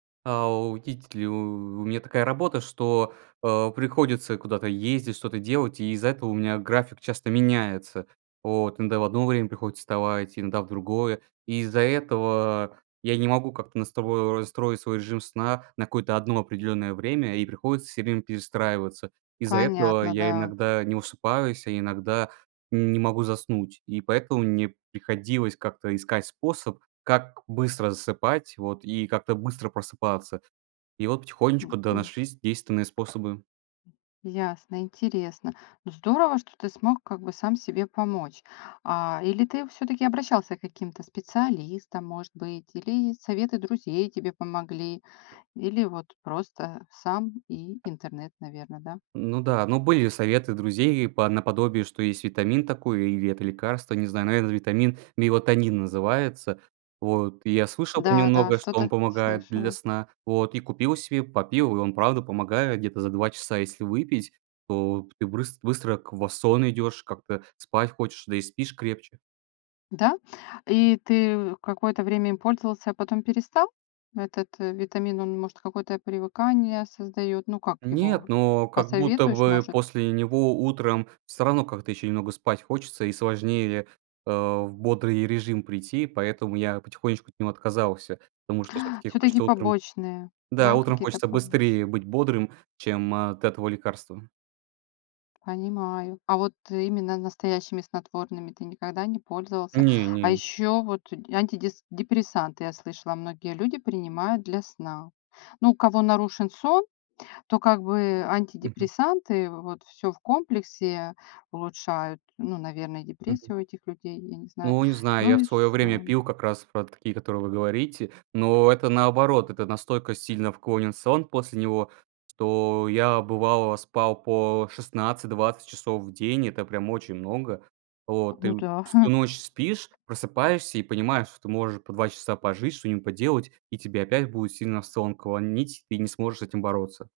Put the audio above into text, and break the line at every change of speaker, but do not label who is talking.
А, у тить ли у У меня такая работа, что, а, приходится куда-то ездить, что-то делать, и из-за этого у меня график часто меняется, вот. Иногда в одно время приходится вставать, иногда в другое. И из-за этого я не могу как-то настрои настроить свой режим сна на какое-то одно определённое время, и приходится всё время перестраиваться. Из-за этого
Понятно,
я
да.
иногда не высыпаюсь, а иногда не могу заснуть, и поэтому мне приходилось как-то искать способ, как быстро засыпать вот и как-то быстро просыпаться. И вот потихонечку, да,
Мгм.
нашлись действенные способы.
Ясно, интересно. Ну, здорово, что ты смог как бы сам себе помочь, а Или ты всё-таки обращался к каким-то специалистам, может быть, или советы друзей тебе помогли, или вот просто сам и интернет, наверно, да?
Ну да, ну, были советы друзей и по наподобие, что есть витамин такой или это лекарство, не знаю, наверное, это витамин, мелатонин называется вот. Я слышал про него
Да-да,
много, что он
что-то
помогает для
слышала.
сна вот. И купил себе, попил, он правда помогает где-то за 2 часа. Если выпить, то ты брыс быстро к в сон идешь, как-то спать хочешь, да и спишь крепче.
Да, и ты какое-то время им пользовался, а потом перестал? Этот витамин, он, может, какое-то привыкание создаёт. Ну, как его,
Нет, но как будто
посоветуешь,
бы
может?
после него утром всё равно как-то ещё немного спать хочется и сложнее, а, в бодрый режим прийти. Поэтому я потихонечку от него отказался, потому что всё-таки
Всё-таки
хочется утром
побочные,
Да,
да,
утром
какие-то
хочется
побочные?
быстрее быть бодрым, чем от этого лекарства.
Понимаю. А вот именно настоящими снотворными ты никогда не пользовался? А
Не-не.
ещё вот д антидис депрессанты я слышала, многие люди принимают для сна. Ну, у кого нарушен сон, то как бы
Мгм.
антидепрессанты, вот всё в комплексе улучшают, ну, наверное,
Мгм.
депрессию у этих людей, я не знаю.
Ну, не знаю,
Ну
я в
и
своё время
сон.
пил как раз про такие, которые вы говорите, но это наоборот, это настолько сильно вклонен сон после него, что я бывало спал по 16-20 часов в день. Это прям очень много вот. И
Ну да.
всю ночь спишь, просыпаешься и понимаешь, что ты можешь по 2 часа пожить, что-нибудь поделать, и тебе опять будет сильно в сон клонить, ты не сможешь с этим бороться.